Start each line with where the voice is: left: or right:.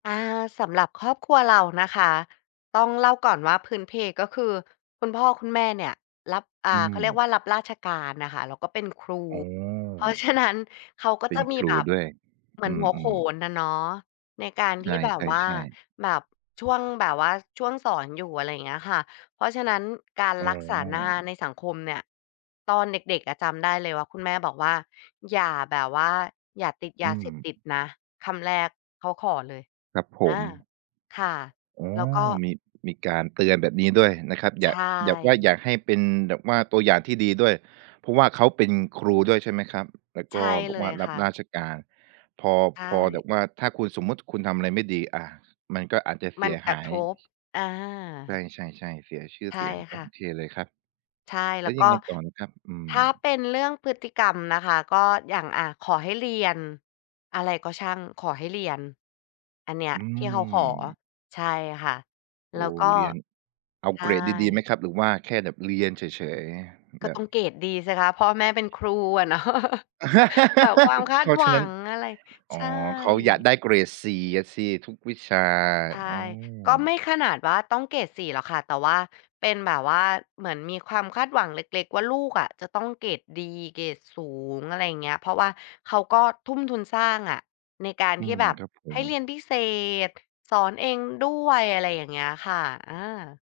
left: อา สำหรับครอบครัวเรานะคะ ต้องเล่าก่อนว่าพื้นเพก็คือคุณพ่อคุณแม่เนี่ยรับ อ่า
right: อื
left: เขาเ
right: ม
left: รียกว่ารับราชการน่ะค่ะ แล้วก็เป็นครู
right: อ๋
left: เพราะ
right: อ
left: ฉะนั้น เขาก็
right: เป็
left: จะ
right: น
left: ม
right: ค
left: ี
right: ร
left: แ
right: ู
left: บบ
right: ด้วย
left: เหมื
right: อ
left: อ
right: ื
left: นหั
right: ม
left: ว
right: อื
left: โข
right: ม
left: นอะเนาะ ในการ
right: ใ
left: ท
right: ช
left: ี่แบบว่า
right: ่ ๆ ๆ
left: แบบ ช่วงแบบว่า ช่วงสอนอยู่ อะไรอย่างเงี้ยค่ะ เพราะฉะนั้นการ
right: อ้
left: รักษาหน้า
right: อ
left: ในสังคมเนี่ย ตอนเด็ก ๆ อะจำได้เลยว่าคุณแม่บอกว่า "อย่าแบบว่า อย่าติดย
right: อื
left: าเสพติด
right: ม
left: นะ" คำแรกเขาขอเลย
right: ครับผ
left: อา
right: ม
left: ค่ะ
right: อ๋อ
left: แล้วก็
right: มี มีการเตือนแบบนี้ด้วยนะครับ
left: ใ
right: อ
left: ช
right: ยาก อยากว่า
left: ่
right: อยากให้เป็นแบบว่าตัวอย่างที่ดีด้วย เพราะว่าเขาเป็นครูด้วยใช่ไหมครับ แล้ว
left: ใ
right: ก
left: ช
right: ็
left: ่
right: บ
left: เ
right: อ
left: ล
right: กว่
left: ย
right: าร
left: ค
right: ับ
left: ่
right: ร
left: ะ
right: าชการ พอ
left: ใช
right: พอแบ
left: ่
right: บว่า ถ้าคุณ สมมุติคุณทำอะไรไม่ดี อา มันก็อาจจะเ
left: ม
right: ส
left: ั
right: ี
left: น
right: ย
left: ก
right: ห
left: ระ
right: า
left: ท
right: ย
left: บ อา
right: ใช่ ๆ ๆ เสียชื่อ
left: ใช
right: เ
left: ่
right: สียง โ
left: ค
right: อ
left: ่ะ
right: เคเลยครับ
left: ใช่
right: แ
left: แ
right: ล
left: ล
right: ้
left: ้
right: ว
left: ว
right: ย
left: ก
right: ั
left: ็
right: งไงต่อนะครับ? อื
left: ถ
right: ม
left: ้าเป็นเรื่องพฤติกรรมนะคะ ก็อย่าง อา ขอให้เรียน อะไรก็ช่าง ขอให้เรียน อันเนี้ย
right: อื
left: ที่เขาขอ
right: ม
left: ใช่ค่ะ
right: โ
left: แ
right: อ
left: ล้
right: ้
left: วก็
right: เรียนเอา
left: ใช
right: เกรดดี ๆ ไหม
left: ่
right: ครับ หรือว่าแค่แบบเรียนเฉย
left: ก
right: ๆ แ
left: ็
right: บ
left: ต
right: บ
left: ้องเกรดดีสิคะ พ่อแม่เป็น ครูอะ เนาะ แบกความคา
right: เพ
left: ด
right: ราะ
left: ห
right: ฉ
left: ว
right: ะ
left: ั
right: นั้น
left: ง อะไร
right: อ
left: ใช
right: ๋อ
left: ่
right: เขาอยากได้เกรด 4 อะสิทุกวิชา
left: ใช่
right: อื
left: ก
right: ม
left: ็ไม่ขนาดว่าต้องเกรด 4 หรอกค่ะ แต่ว่า เป็นแบบว่าเหมือนมีความคาดหวังเล็ก ๆ ว่าลูกอะจะต้องเกรดดีเกรดสูง อะไรอย่างเงี้ย เพราะว่าเขาก็ทุ้มทุนสร้างอะ ในการ
right: อื
left: ที่
right: ม
left: แบบ
right: ครับผ
left: ให้
right: ม
left: เรียนพิเศษ สอนเองด้วย อะไรอย่างเงี้ยค่ะ อา